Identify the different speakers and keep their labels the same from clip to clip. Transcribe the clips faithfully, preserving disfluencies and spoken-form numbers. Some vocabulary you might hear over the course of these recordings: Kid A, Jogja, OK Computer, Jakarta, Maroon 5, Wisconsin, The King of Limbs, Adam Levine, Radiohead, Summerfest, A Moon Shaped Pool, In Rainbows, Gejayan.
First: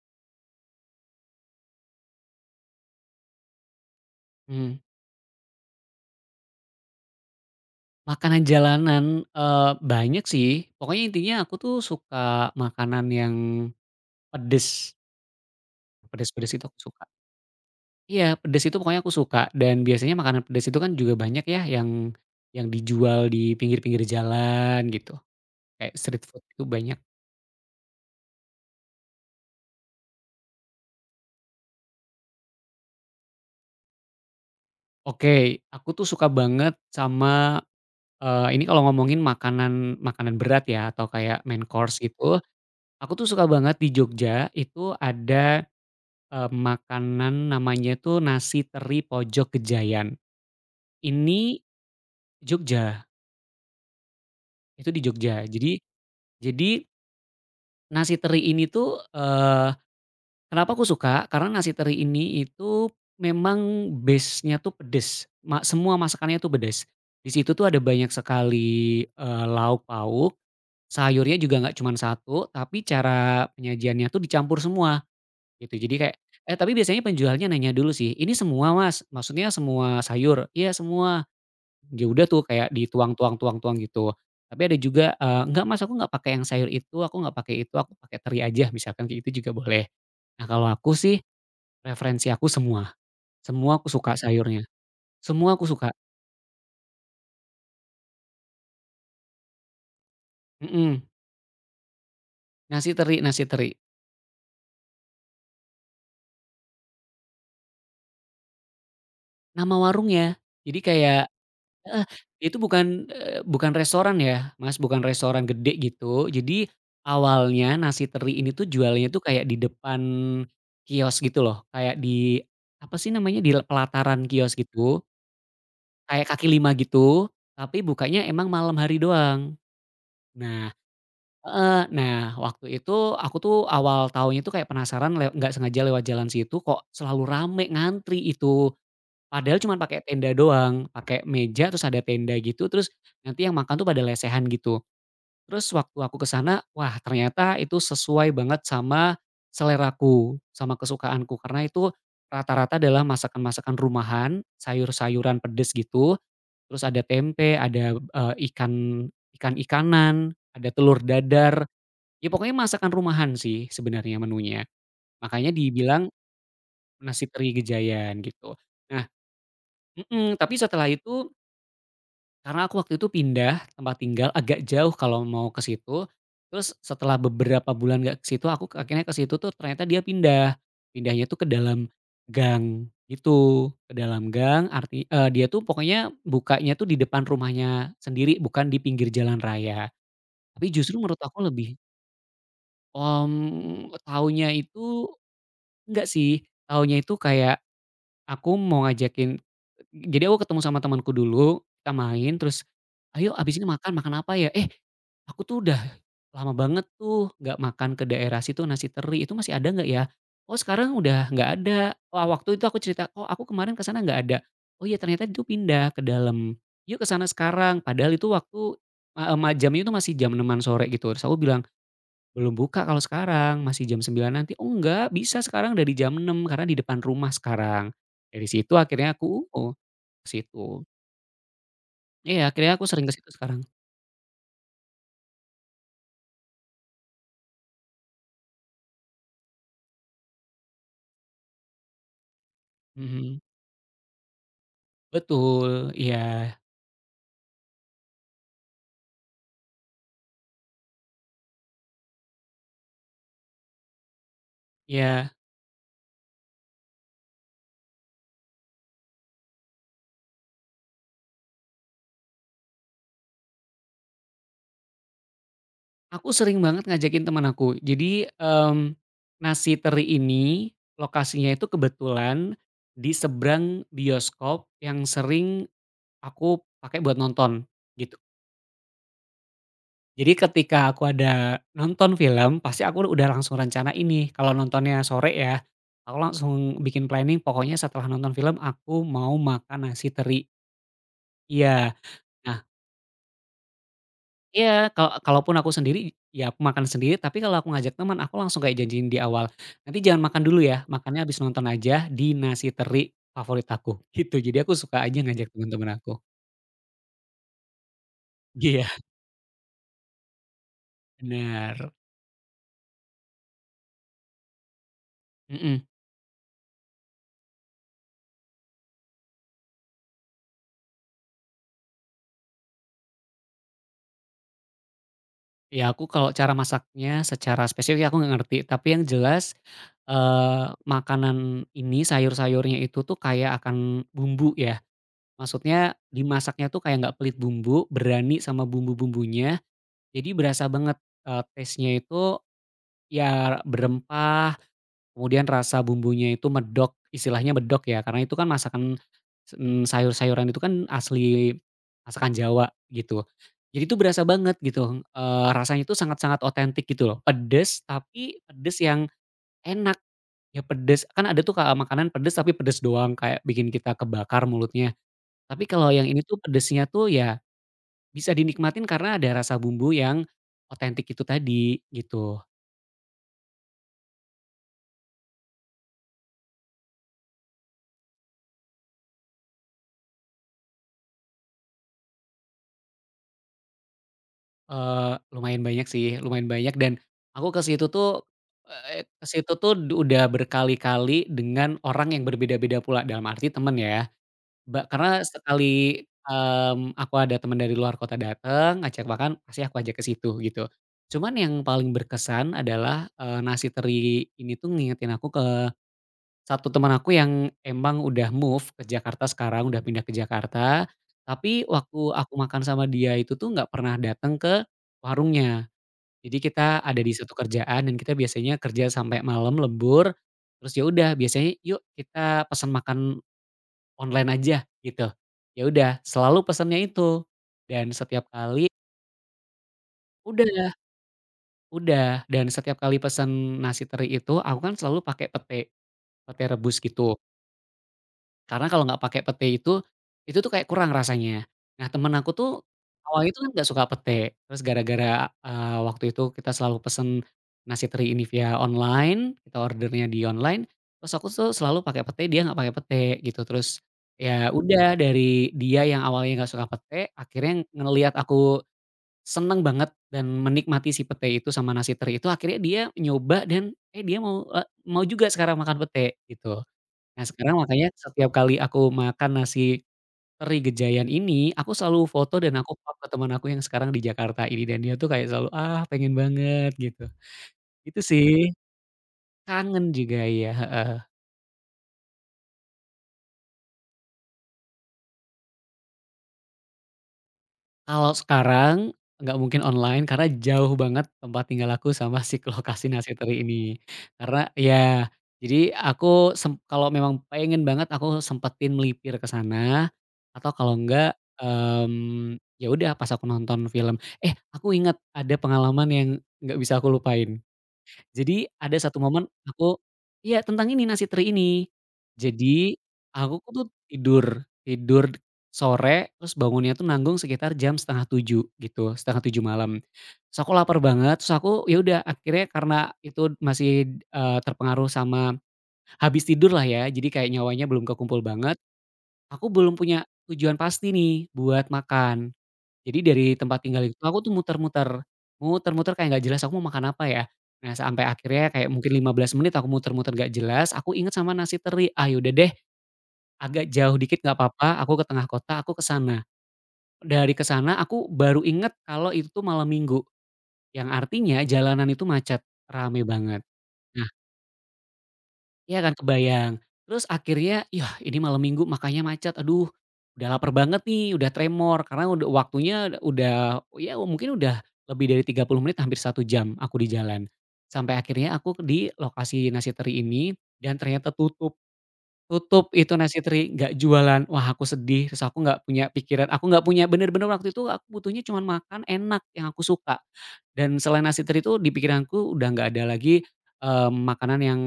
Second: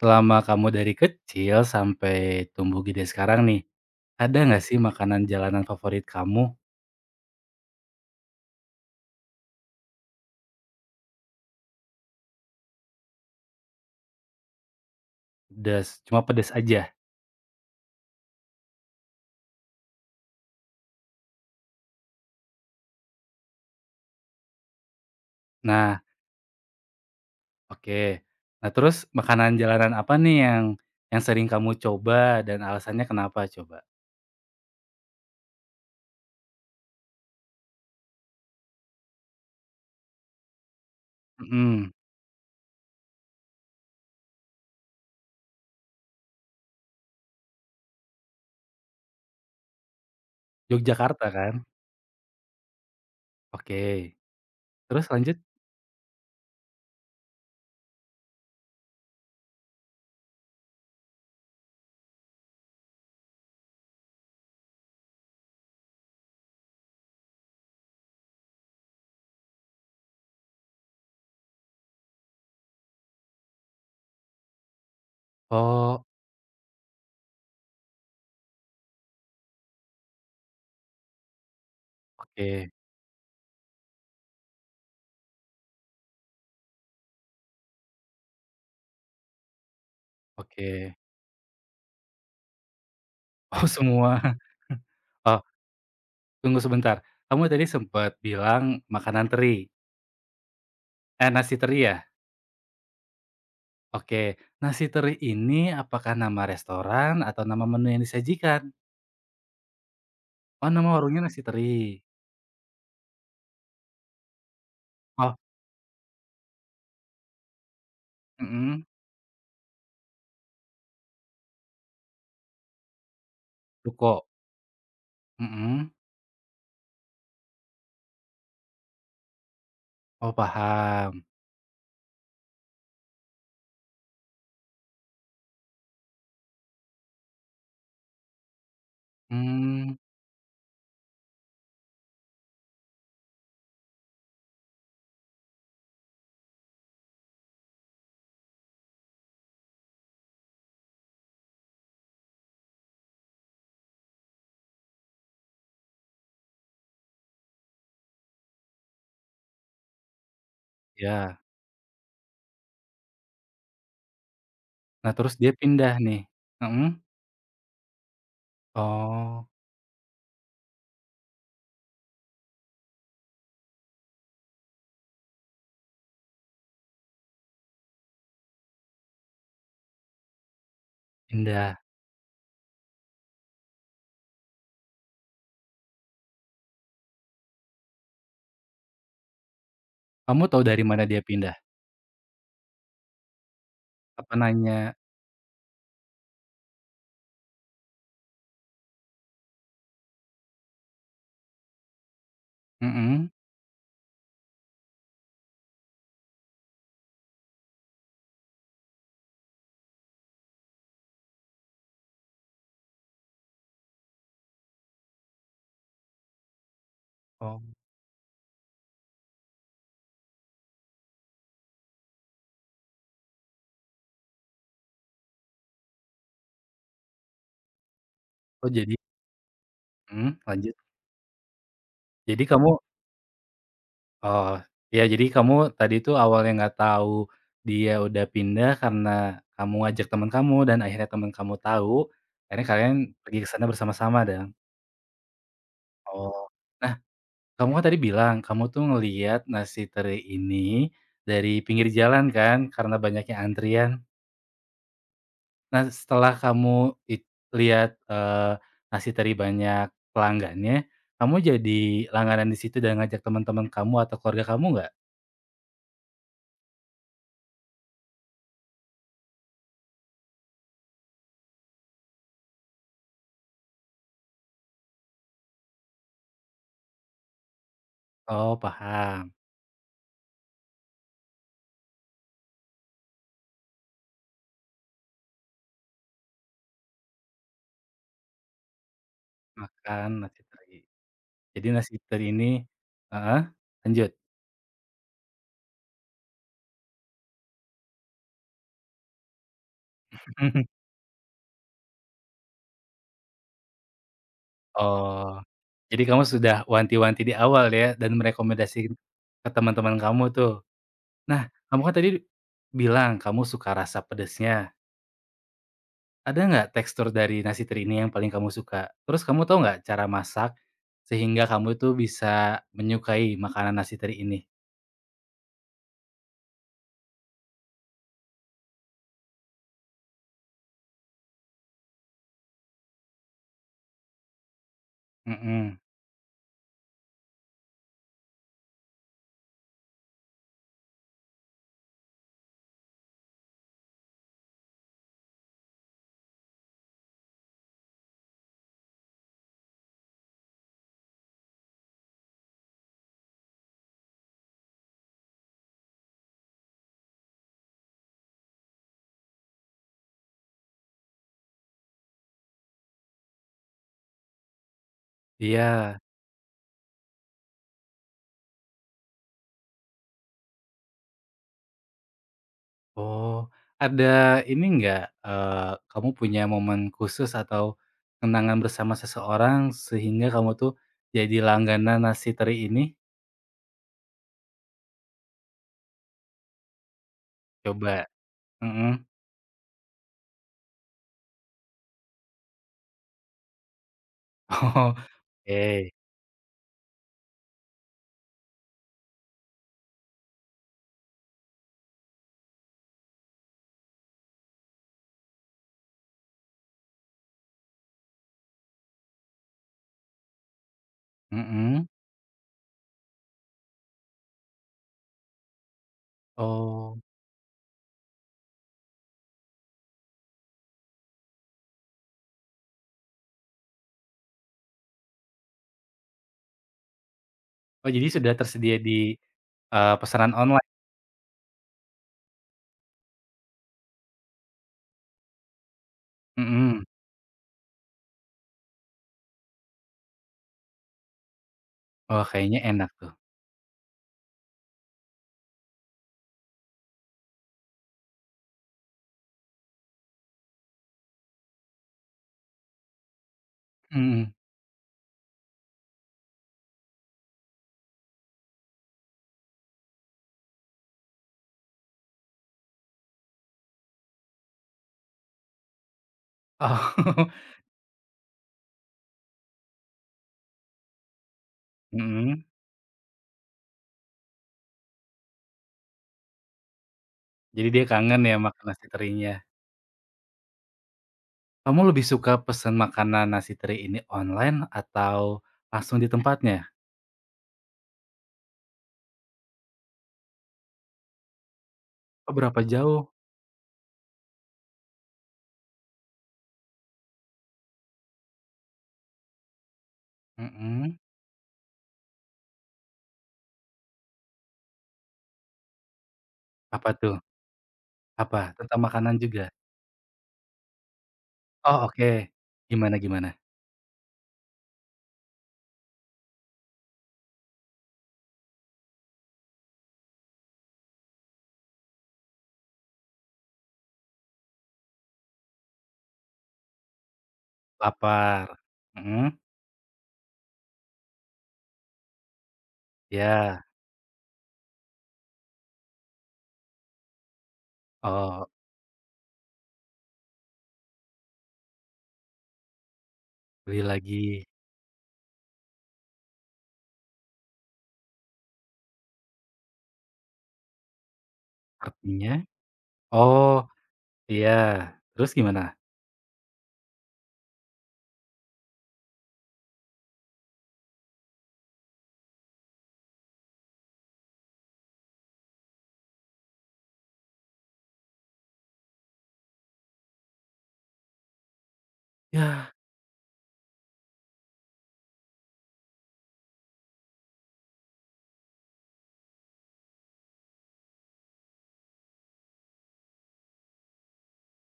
Speaker 1: Selama kamu dari kecil sampai tumbuh gede sekarang nih, ada nggak
Speaker 2: Mmm,
Speaker 1: sih makanan jalanan favorit kamu?
Speaker 2: Makanan jalanan, eee, banyak sih. Pokoknya intinya aku tuh suka makanan yang pedes,
Speaker 1: Pedes, cuma pedes
Speaker 2: pedes-pedes itu aku
Speaker 1: aja?
Speaker 2: suka. Iya, pedes itu pokoknya aku suka dan biasanya makanan pedes itu kan juga banyak ya yang yang dijual di pinggir-pinggir jalan gitu, kayak
Speaker 1: Nah,
Speaker 2: street food itu banyak.
Speaker 1: oke. Nah, terus makanan jalanan apa nih yang yang sering kamu coba dan alasannya kenapa coba?
Speaker 2: Oke, aku tuh suka banget sama, eee, ini kalau ngomongin makanan makanan berat ya atau kayak main
Speaker 1: Mhm.
Speaker 2: course gitu, aku tuh suka banget di Jogja itu ada, Eee, makanan namanya itu nasi teri pojok Gejayan.
Speaker 1: Yogyakarta
Speaker 2: Ini
Speaker 1: kan?
Speaker 2: Jogja,
Speaker 1: Oke,
Speaker 2: itu di
Speaker 1: terus lanjut?
Speaker 2: Jogja. Jadi jadi nasi teri ini tuh, eee, kenapa aku suka, karena nasi teri ini itu memang base-nya tuh pedes, ma semua masakannya tuh pedes. Di situ tuh ada banyak sekali, eee, lauk pauk, sayurnya juga nggak cuman satu tapi cara penyajiannya tuh dicampur semua. Gitu, jadi
Speaker 1: Oh,
Speaker 2: kayak, eh, tapi biasanya penjualnya nanya dulu sih, "Ini semua, Mas? Maksudnya semua sayur?" "Iya, semua." Ya udah tuh
Speaker 1: oke
Speaker 2: kayak dituang tuang tuang tuang gitu. Tapi ada juga, eee, "Enggak, Mas, aku nggak pakai yang sayur itu, aku nggak pakai itu, aku pakai teri aja." Misalkan kayak gitu juga boleh. Nah, kalau aku
Speaker 1: oke.
Speaker 2: sih referensi aku semua,
Speaker 1: Oh,
Speaker 2: semua aku suka
Speaker 1: semua.
Speaker 2: sayurnya,
Speaker 1: Oh,
Speaker 2: semua aku suka,
Speaker 1: tunggu sebentar, kamu tadi sempat bilang makanan teri,
Speaker 2: mhm,
Speaker 1: eh, nasi teri ya?
Speaker 2: nasi teri nasi teri.
Speaker 1: Oke, nasi teri ini apakah nama restoran atau nama menu yang disajikan?
Speaker 2: Nama warungnya.
Speaker 1: Oh,
Speaker 2: Jadi
Speaker 1: nama warungnya
Speaker 2: kayak,
Speaker 1: nasi teri.
Speaker 2: heeh, itu bukan, eee, bukan restoran ya, Mas, bukan
Speaker 1: Oh,
Speaker 2: restoran gede gitu. Jadi awalnya nasi teri ini tuh
Speaker 1: mhm.
Speaker 2: jualnya tuh kayak di depan kios gitu loh, kayak di apa sih namanya, di le
Speaker 1: Ruko,
Speaker 2: pelataran kios gitu,
Speaker 1: mhm.
Speaker 2: kayak kaki lima gitu, tapi bukanya emang malam hari doang.
Speaker 1: Oh,
Speaker 2: Nah,
Speaker 1: paham.
Speaker 2: heeh, nah waktu itu aku tuh awal tahunnya tuh kayak penasaran lew nggak sengaja lewat jalan situ kok selalu rame ngantri itu. Padahal cuma
Speaker 1: Mmm,
Speaker 2: pakai tenda doang, pakai meja terus ada tenda gitu, terus nanti yang makan tuh pada lesehan gitu. Terus waktu aku ke sana, wah ternyata itu sesuai banget sama seleraku, sama kesukaanku karena itu rata-rata adalah masakan-masakan rumahan, sayur-sayuran pedes gitu, terus ada tempe, ada, eee, ikan ikan-ikanan, ada telur
Speaker 1: ya.
Speaker 2: dadar, ya pokoknya masakan rumahan sih sebenarnya menunya.
Speaker 1: Nah, terus dia
Speaker 2: Makanya
Speaker 1: pindah
Speaker 2: dibilang
Speaker 1: nih, mhm?
Speaker 2: nasi teri Gejayan gitu. Nah,
Speaker 1: Oh,
Speaker 2: mhm, tapi setelah itu, karena aku waktu itu pindah tempat tinggal agak jauh kalau mau ke situ, terus setelah beberapa bulan nggak ke situ aku ke- akhirnya ke situ tuh ternyata dia pindah. Pindahnya tuh ke
Speaker 1: pindah.
Speaker 2: dalam gang gitu, ke dalam gang arti eee, dia tuh pokoknya bukanya tuh di depan rumahnya sendiri bukan di pinggir jalan raya.
Speaker 1: Kamu tahu
Speaker 2: Tapi
Speaker 1: dari
Speaker 2: justru
Speaker 1: mana
Speaker 2: menurut
Speaker 1: dia
Speaker 2: aku
Speaker 1: pindah?
Speaker 2: lebih, om
Speaker 1: Apa,
Speaker 2: taunya
Speaker 1: nanya,
Speaker 2: itu enggak sih, taunya itu kayak, Aku mau ngajakin jadi aku ketemu sama temanku dulu, kita main terus,
Speaker 1: mhm?
Speaker 2: "Ayo abis ini makan, makan apa ya?" Eh, aku tuh udah lama banget tuh nggak makan ke daerah situ nasi teri, itu masih ada nggak ya? Oh sekarang udah nggak ada. Wah waktu itu aku cerita, "Oh aku kemarin ke sana nggak ada." "Oh iya ternyata itu pindah ke dalam. Yuk ke sana
Speaker 1: Oh,
Speaker 2: sekarang." Padahal itu waktu, eee, ma jamnya itu masih jam enam sore gitu. Terus aku bilang belum buka kalau sekarang, masih jam sembilan nanti. "Oh enggak, bisa sekarang dari jam enam karena di depan rumah sekarang." Dari
Speaker 1: oh,
Speaker 2: situ
Speaker 1: jadi
Speaker 2: akhirnya aku, oh, ke
Speaker 1: mhm, lanjut.
Speaker 2: situ. Iya,
Speaker 1: Jadi
Speaker 2: akhirnya
Speaker 1: kamu,
Speaker 2: aku sering ke situ sekarang.
Speaker 1: oh, ya, jadi kamu tadi itu awalnya nggak tahu dia udah pindah karena kamu ngajak teman kamu dan akhirnya teman kamu tahu, akhirnya kalian
Speaker 2: Mhm.
Speaker 1: pergi ke sana bersama-sama dong?
Speaker 2: Betul, iya,
Speaker 1: Oh. Nah, kamu kan tadi bilang kamu tuh ngelihat nasi teri ini dari pinggir jalan kan karena banyaknya antrian.
Speaker 2: iya.
Speaker 1: Nah, setelah kamu it lihat, eee, nasi teri banyak pelanggannya, kamu jadi langganan di situ dan ngajak teman-teman kamu atau keluarga kamu nggak?
Speaker 2: Aku sering banget ngajakin teman aku. Jadi, mmm, nasi teri ini lokasinya itu kebetulan di seberang bioskop yang sering aku pakai buat nonton, gitu.
Speaker 1: Oh, paham.
Speaker 2: Jadi ketika aku ada nonton film, pasti aku udah langsung rencana ini, kalau nontonnya sore ya, aku langsung bikin planning pokoknya setelah nonton film aku mau makan nasi
Speaker 1: Makan
Speaker 2: teri.
Speaker 1: nasi teri. Jadi nasi
Speaker 2: Iya.
Speaker 1: teri ini
Speaker 2: Nah
Speaker 1: heeh, lanjut?
Speaker 2: iya, Kalau kalaupun aku sendiri, ya aku makan sendiri, tapi kalau aku ngajak teman aku langsung kayak janjiin di awal, "Nanti jangan makan dulu ya, makannya habis nonton aja di nasi teri favorit aku." Gitu, jadi aku suka aja
Speaker 1: Oh,
Speaker 2: ngajak teman-teman
Speaker 1: jadi
Speaker 2: aku.
Speaker 1: kamu sudah wanti-wanti di awal ya dan
Speaker 2: Iya,
Speaker 1: merekomendasikan ke teman-teman kamu tuh. Nah, kamu
Speaker 2: bener.
Speaker 1: kan tadi bilang kamu suka rasa pedesnya.
Speaker 2: Mhm.
Speaker 1: Ada nggak tekstur dari nasi teri ini yang paling kamu suka? Terus kamu tahu nggak cara masak sehingga kamu tuh bisa menyukai makanan nasi teri ini?
Speaker 2: Ya aku kalau cara masaknya secara spesifik aku nggak ngerti, tapi yang jelas, eee, makanan ini sayur-sayurnya itu tuh kayak akan bumbu ya,
Speaker 1: Mhm,
Speaker 2: maksudnya dimasaknya tuh kayak nggak pelit bumbu, berani sama bumbu-bumbunya, jadi berasa banget, eee, taste-nya itu ya berempah. Kemudian rasa bumbunya itu medok, istilahnya medok ya, karena itu kan masakan, mmm, sayur-sayuran itu kan asli masakan Jawa gitu. Jadi itu berasa banget gitu, eee, rasanya itu sangat-sangat otentik gitu loh. Pedes, tapi pedes yang enak, ya pedes kan ada tuh Kak, makanan pedes tapi pedes doang kayak bikin kita kebakar mulutnya. Tapi kalau
Speaker 1: iya.
Speaker 2: yang ini tuh pedesnya tuh ya bisa dinikmatin karena ada rasa bumbu yang otentik itu tadi, gitu.
Speaker 1: Oh, ada ini nggak, eee, kamu punya momen khusus atau kenangan bersama seseorang sehingga kamu tuh jadi langganan nasi teri ini?
Speaker 2: Eee, lumayan banyak sih, lumayan banyak dan aku ke situ
Speaker 1: Coba,
Speaker 2: tuh,
Speaker 1: mhm.
Speaker 2: eee, ke situ tuh du udah berkali-kali dengan orang yang berbeda-beda pula, dalam arti temen ya. Ba
Speaker 1: Oh,
Speaker 2: karena
Speaker 1: oke,
Speaker 2: sekali, mmm, aku ada temen dari luar kota dateng, ngajak makan, pasti aku ajak ke situ, gitu. Cuman yang paling berkesan adalah, eee, nasi teri ini tuh ngingetin aku ke satu teman aku yang emang udah move ke Jakarta sekarang, udah pindah ke Jakarta, tapi
Speaker 1: mhm.
Speaker 2: waktu aku makan sama dia itu tuh nggak pernah dateng ke warungnya. Jadi kita ada
Speaker 1: Oh,
Speaker 2: di satu kerjaan dan kita biasanya kerja sampai malam lembur, terus ya udah biasanya, "Yuk kita pesan makan online aja," gitu. Ya udah selalu pesannya itu, dan
Speaker 1: oh jadi
Speaker 2: setiap
Speaker 1: sudah
Speaker 2: kali
Speaker 1: tersedia di, eee, pesanan online?
Speaker 2: udah udah, dan setiap kali pesan nasi teri itu, aku kan selalu pakai pete, pete rebus
Speaker 1: Mhm.
Speaker 2: gitu. Karena kalau nggak pakai pete itu, itu tuh kayak kurang rasanya. Nah temen
Speaker 1: Wah,
Speaker 2: aku tuh,
Speaker 1: kayaknya enak tuh.
Speaker 2: awalnya itu kan nggak suka pete, terus gara-gara, eee, waktu itu kita selalu pesen nasi teri ini via online, kita ordernya di online, terus aku tuh selalu pakai pete, dia nggak pakai pete gitu. Terus,
Speaker 1: Mhm.
Speaker 2: ya udah dari dia yang awalnya nggak suka pete, akhirnya ngelihat aku seneng banget dan menikmati si pete itu sama nasi teri itu, akhirnya dia nyoba dan, eh, dia mau, eee, mau juga sekarang makan pete gitu. Nah,
Speaker 1: Oh,
Speaker 2: sekarang makanya setiap kali aku makan nasi teri Gejayan ini, aku selalu foto
Speaker 1: mhm.
Speaker 2: dan aku up ke teman aku yang sekarang di Jakarta ini dan dia tuh kayak selalu, "Ah, pengen banget," gitu.
Speaker 1: Jadi dia
Speaker 2: Itu
Speaker 1: kangen ya
Speaker 2: sih,
Speaker 1: makan nasi terinya.
Speaker 2: kangen juga, ya heeh.
Speaker 1: Kamu lebih suka pesen makanan nasi teri ini online atau langsung di tempatnya?
Speaker 2: Kalau sekarang nggak mungkin online karena jauh banget tempat tinggal aku sama
Speaker 1: Oh,
Speaker 2: si
Speaker 1: berapa
Speaker 2: lokasi
Speaker 1: jauh?
Speaker 2: nasi teri ini. Karena ya jadi aku sem kalau memang pengen banget aku sempetin melipir ke sana atau kalau
Speaker 1: Mhm,
Speaker 2: enggak, mmm, ya udah pas aku nonton film. Eh, aku ingat ada pengalaman yang nggak bisa aku
Speaker 1: apa tuh?
Speaker 2: lupain.
Speaker 1: Apa?
Speaker 2: Jadi ada
Speaker 1: Tentang
Speaker 2: satu
Speaker 1: makanan
Speaker 2: momen
Speaker 1: juga?
Speaker 2: aku, iya, tentang ini, nasi teri ini.
Speaker 1: Oh, oke.
Speaker 2: Jadi
Speaker 1: Gimana gimana?
Speaker 2: aku tuh tidur, tidur sore terus bangunnya tuh nanggung sekitar jam setengah tujuh gitu, setengah tujuh malam. Terus aku lapar banget, terus aku ya udah akhirnya karena itu masih, eee, terpengaruh sama habis tidur lah ya, jadi kayak nyawanya belum kekumpul
Speaker 1: Lapar,
Speaker 2: banget,
Speaker 1: mhm,
Speaker 2: aku belum punya tujuan pasti nih buat makan. Jadi dari tempat
Speaker 1: iya,
Speaker 2: tinggal itu aku tuh muter-muter, muter-muter kayak nggak jelas aku mau makan apa ya. Nah sampai akhirnya
Speaker 1: oh,
Speaker 2: kayak mungkin lima belas menit aku muter-muter nggak jelas, aku inget sama nasi teri, ah ya deh agak
Speaker 1: beli
Speaker 2: jauh dikit nggak
Speaker 1: lagi
Speaker 2: apa-apa aku ke tengah kota aku ke sana. Dari ke sana aku baru inget kalau itu tuh malam Minggu, yang artinya jalanan itu
Speaker 1: artinya?
Speaker 2: macet, rame banget.
Speaker 1: Oh, iya, terus gimana?
Speaker 2: Iya kan, kebayang. Terus akhirnya, "Yah, ini malam Minggu makanya macet. Aduh, udah lapar banget nih, udah tremor." Karena udah waktunya udah, ya mungkin udah lebih dari tiga puluh menit, hampir satu jam aku di jalan. Sampai akhirnya aku di lokasi nasi teri ini dan ternyata tutup.
Speaker 1: Yah,
Speaker 2: Tutup itu nasi teri, nggak jualan. Wah aku sedih, terus aku nggak punya pikiran aku nggak punya, bener-bener waktu itu aku butuhnya cuman makan enak yang aku suka. Dan selain nasi teri itu di pikiranku udah nggak ada lagi, eee, makanan yang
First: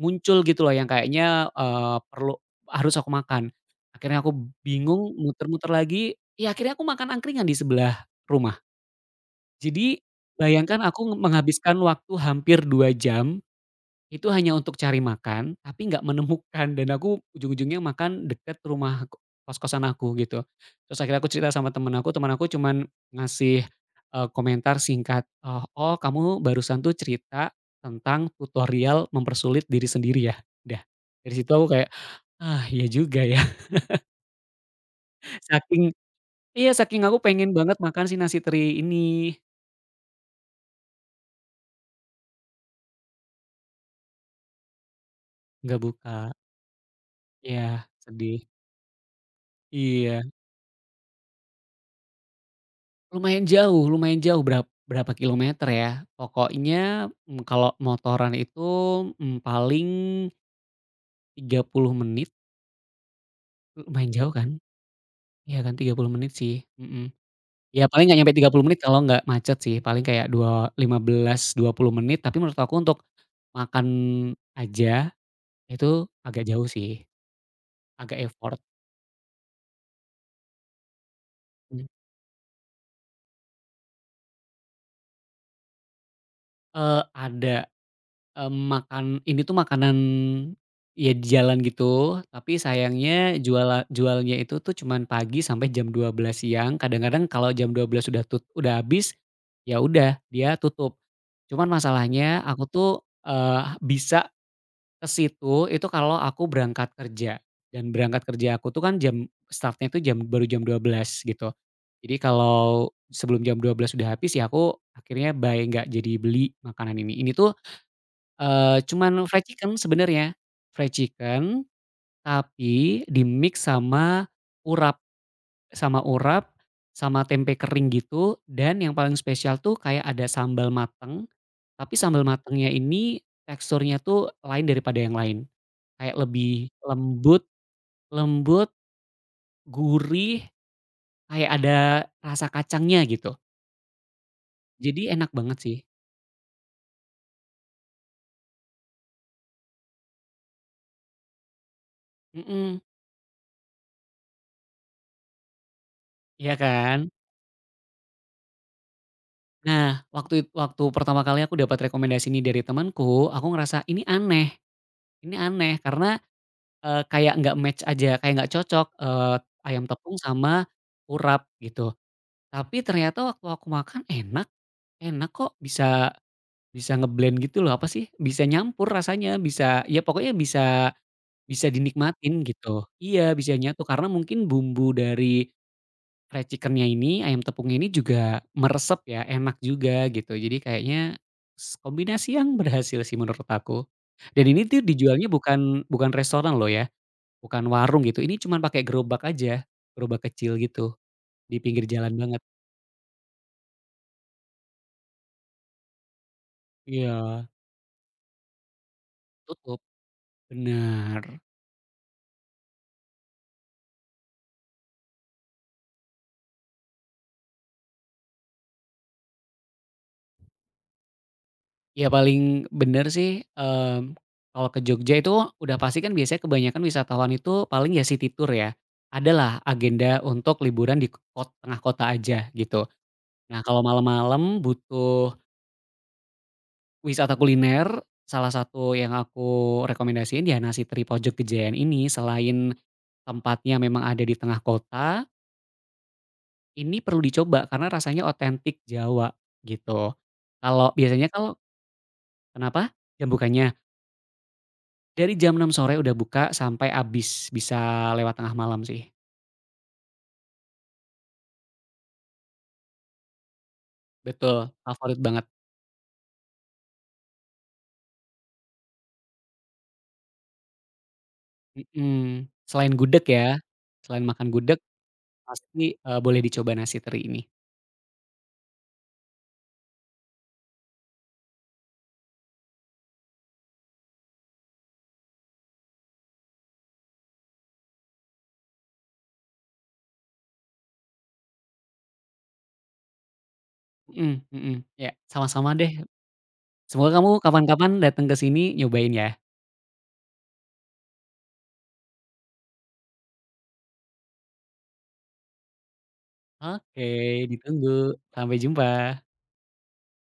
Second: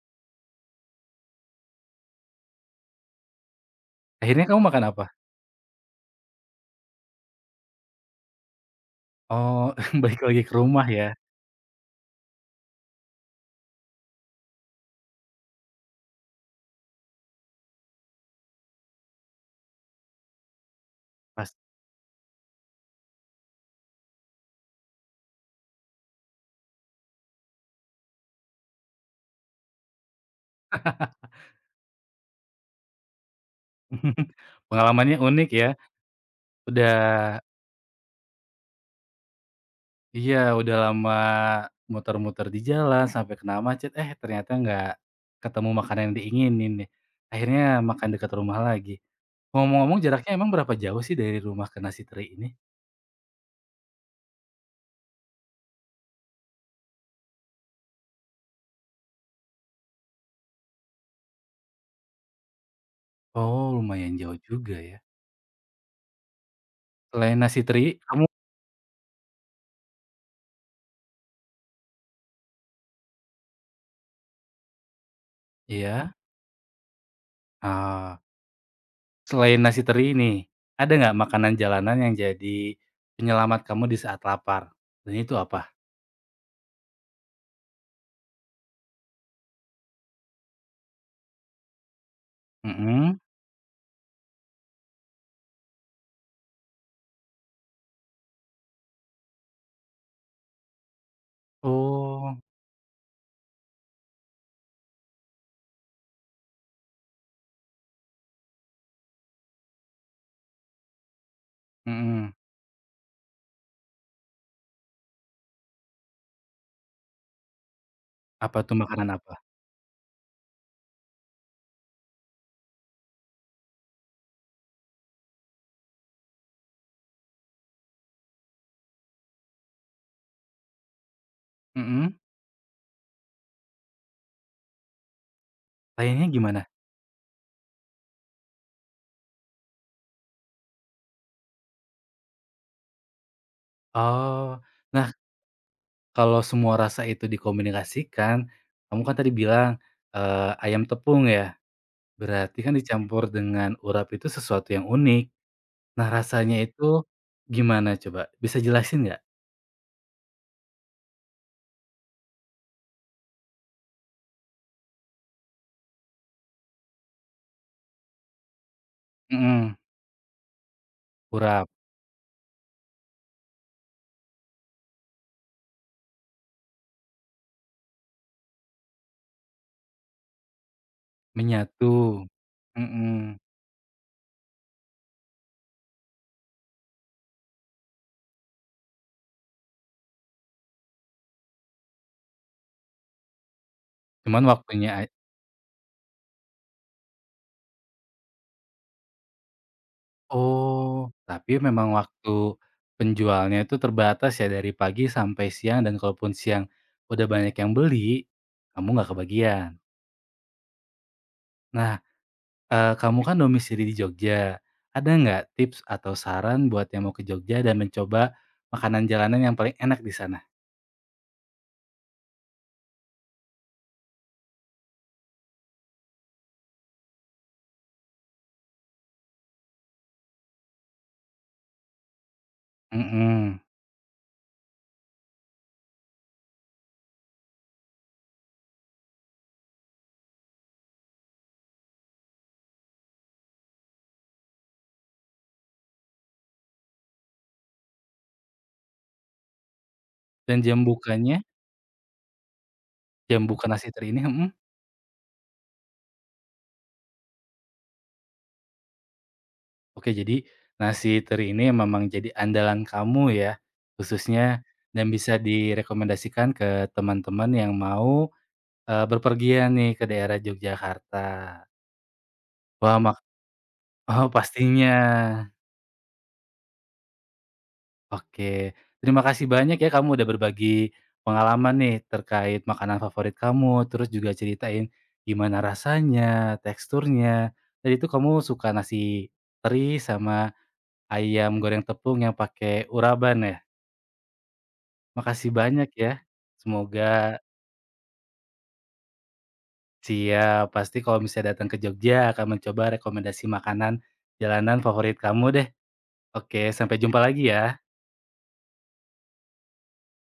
Speaker 2: muncul gitu loh yang kayaknya, eee, perlu harus aku makan. Akhirnya aku
Speaker 1: akhirnya kamu makan apa?
Speaker 2: bingung muter-muter lagi, ya akhirnya aku makan angkringan di sebelah rumah.
Speaker 1: Oh,
Speaker 2: Jadi
Speaker 1: balik lagi ke
Speaker 2: bayangkan
Speaker 1: rumah ya,
Speaker 2: aku menghabiskan waktu hampir dua jam itu hanya untuk cari makan, tapi nggak menemukan dan aku ujung-ujungnya makan deket rumah ko kos-kosan aku gitu. Terus akhirnya aku cerita
Speaker 1: pas
Speaker 2: sama temen aku, temen aku cuman ngasih, eee, komentar singkat, eee, "Oh kamu barusan tuh cerita tentang tutorial mempersulit diri sendiri ya?" Udah, dari situ aku kayak, "Ah iya juga ya."
Speaker 1: pengalamannya unik ya,
Speaker 2: Saking iya, saking aku
Speaker 1: udah.
Speaker 2: pengen banget makan si nasi teri ini,
Speaker 1: Iya, udah lama muter-muter di jalan sampai kena macet, eh ternyata nggak ketemu
Speaker 2: nggak
Speaker 1: makanan
Speaker 2: buka.
Speaker 1: yang diinginin nih. Akhirnya
Speaker 2: Ya
Speaker 1: makan dekat
Speaker 2: sedih.
Speaker 1: rumah lagi. Ngomong-ngomong
Speaker 2: Iya.
Speaker 1: jaraknya emang berapa jauh sih dari rumah ke nasi teri ini?
Speaker 2: Lumayan jauh, lumayan jauh, berapa berapa kilometer ya, pokoknya, mmm, kalau motoran itu, mmm, paling tiga puluh menit,
Speaker 1: Oh,
Speaker 2: lumayan
Speaker 1: lumayan
Speaker 2: jauh
Speaker 1: jauh
Speaker 2: kan?
Speaker 1: juga ya.
Speaker 2: Iya kan tiga puluh menit sih, mhm.
Speaker 1: Selain nasi teri,
Speaker 2: Ya paling nggak
Speaker 1: kamu
Speaker 2: nyampe tiga puluh menit kalau nggak macet sih, paling kayak dua lima belas dua puluh menit, tapi menurut aku untuk makan aja, itu
Speaker 1: iya?
Speaker 2: agak jauh sih, agak
Speaker 1: Ah,
Speaker 2: effort,
Speaker 1: selain nasi teri ini, ada nggak makanan
Speaker 2: mmm,
Speaker 1: jalanan yang jadi penyelamat kamu di saat lapar? Dan itu apa?
Speaker 2: eee, ada. Mmm, makan ini tuh makanan, ya di jalan gitu, tapi
Speaker 1: Mhm.
Speaker 2: sayangnya jual jualnya itu tuh cuman pagi sampai jam dua belas siang, kadang-kadang kalau jam dua belas sudah tut udah habis, ya udah dia tutup. Cuman
Speaker 1: Oh,
Speaker 2: masalahnya aku tuh, eee, bisa ke situ itu kalau aku berangkat kerja, dan berangkat kerja aku tuh kan jam start itu jam baru jam dua belas gitu. Jadi
Speaker 1: mhm.
Speaker 2: kalau sebelum jam dua belas sudah habis ya aku akhirnya buy, nggak jadi beli makanan ini. Ini tuh,
Speaker 1: Apa tuh,
Speaker 2: Eee,
Speaker 1: makanan
Speaker 2: cuman
Speaker 1: apa?
Speaker 2: fried chicken sebenarnya, fried chicken tapi di-mix sama urap sama urap, sama tempe kering gitu dan yang paling spesial tuh kayak ada sambal mateng, tapi
Speaker 1: Mhm,
Speaker 2: sambal matengnya ini teksturnya tuh lain daripada yang lain, kayak
Speaker 1: lainnya gimana?
Speaker 2: lebih lembut lembut, gurih, kayak ada rasa kacangnya gitu.
Speaker 1: Oh.
Speaker 2: Jadi
Speaker 1: Nah,
Speaker 2: enak banget sih.
Speaker 1: kalau semua rasa itu dikomunikasikan, kamu kan tadi bilang, eee, ayam tepung ya, berarti kan
Speaker 2: Mhm,
Speaker 1: dicampur dengan urap itu sesuatu yang unik. Nah,
Speaker 2: iya
Speaker 1: rasanya
Speaker 2: kan?
Speaker 1: itu gimana coba? Bisa jelasin nggak?
Speaker 2: Nah, waktu it waktu pertama kali aku dapat rekomendasi ini dari temanku, aku ngerasa ini aneh ini aneh karena, eee, kayak nggak match aja, kayak nggak cocok, eee,
Speaker 1: Mhm,
Speaker 2: ayam tepung sama urap
Speaker 1: urap,
Speaker 2: gitu. Tapi ternyata waktu aku makan enak enak kok, bisa bisa ngeblend gitu loh, apa sih, bisa nyampur rasanya, bisa ya pokoknya bisa bisa
Speaker 1: menyatu,
Speaker 2: dinikmatin gitu. Iya,
Speaker 1: mhm,
Speaker 2: bisa nyatu karena mungkin bumbu dari fried chicken ini, ayam tepungnya ini juga meresep ya, enak juga gitu. Jadi kayaknya s kombinasi yang berhasil sih menurut aku.
Speaker 1: cuman
Speaker 2: Dan ini tuh
Speaker 1: waktunya a,
Speaker 2: dijualnya bukan bukan restoran loh ya, bukan warung gitu, ini cuman pakai gerobak aja, gerobak kecil gitu,
Speaker 1: oh, tapi
Speaker 2: di pinggir
Speaker 1: memang
Speaker 2: jalan
Speaker 1: waktu
Speaker 2: banget.
Speaker 1: penjualnya itu terbatas ya, dari pagi sampai siang dan kalaupun siang udah
Speaker 2: Iya,
Speaker 1: banyak yang beli, kamu nggak kebagian.
Speaker 2: tutup, benar.
Speaker 1: Nah, Eee, kamu kan domisili di Jogja, ada nggak tips atau saran buat yang mau ke Jogja dan mencoba makanan jalanan yang paling enak di sana?
Speaker 2: Ya paling bener sih, mmm, kalau ke Jogja itu udah pasti kan biasanya kebanyakan wisatawan itu paling ya city tour ya. Adalah agenda untuk liburan di ko tengah kota aja gitu.
Speaker 1: Mhm,
Speaker 2: Nah, kalau malam-malam butuh wisata kuliner, salah satu yang aku rekomendasiin ya nasi teri pojok Gejayan ini, selain tempatnya memang ada di tengah kota, ini perlu dicoba karena rasanya otentik Jawa, gitu.
Speaker 1: dan jam
Speaker 2: Kalau biasanya
Speaker 1: bukanya
Speaker 2: kalau Kenapa? Jam
Speaker 1: jam buka
Speaker 2: bukanya?
Speaker 1: nasi teri ini mhm,
Speaker 2: Dari jam enam sore udah buka sampai habis, bisa lewat tengah malam sih.
Speaker 1: oke jadi nasi teri ini memang jadi andalan kamu ya, khususnya
Speaker 2: Betul,
Speaker 1: dan
Speaker 2: favorit
Speaker 1: bisa
Speaker 2: banget,
Speaker 1: direkomendasikan ke teman-teman yang mau, eee, bepergian nih ke daerah Yogyakarta.
Speaker 2: mhm. Selain
Speaker 1: Wah mak,
Speaker 2: gudeg ya, selain
Speaker 1: oh
Speaker 2: makan gudeg,
Speaker 1: pastinya.
Speaker 2: pasti, eee, boleh dicoba nasi teri ini.
Speaker 1: Oke, terima kasih banyak ya kamu udah berbagi pengalaman nih terkait makanan favorit kamu, terus juga ceritain gimana rasanya, teksturnya. Tadi itu kamu suka nasi teri sama ayam goreng tepung yang pakai uraban ya?
Speaker 2: Mhm, mhm, iya,
Speaker 1: Makasih
Speaker 2: sama-sama
Speaker 1: banyak
Speaker 2: deh.
Speaker 1: ya.
Speaker 2: Semoga kamu
Speaker 1: Semoga
Speaker 2: kapan-kapan datang ke sini nyobain ya.
Speaker 1: siap, pasti kalau misalnya datang ke Jogja akan mencoba rekomendasi makanan jalanan favorit kamu deh. Oke, sampai
Speaker 2: Oke,
Speaker 1: jumpa lagi ya.
Speaker 2: ditunggu. Sampai jumpa.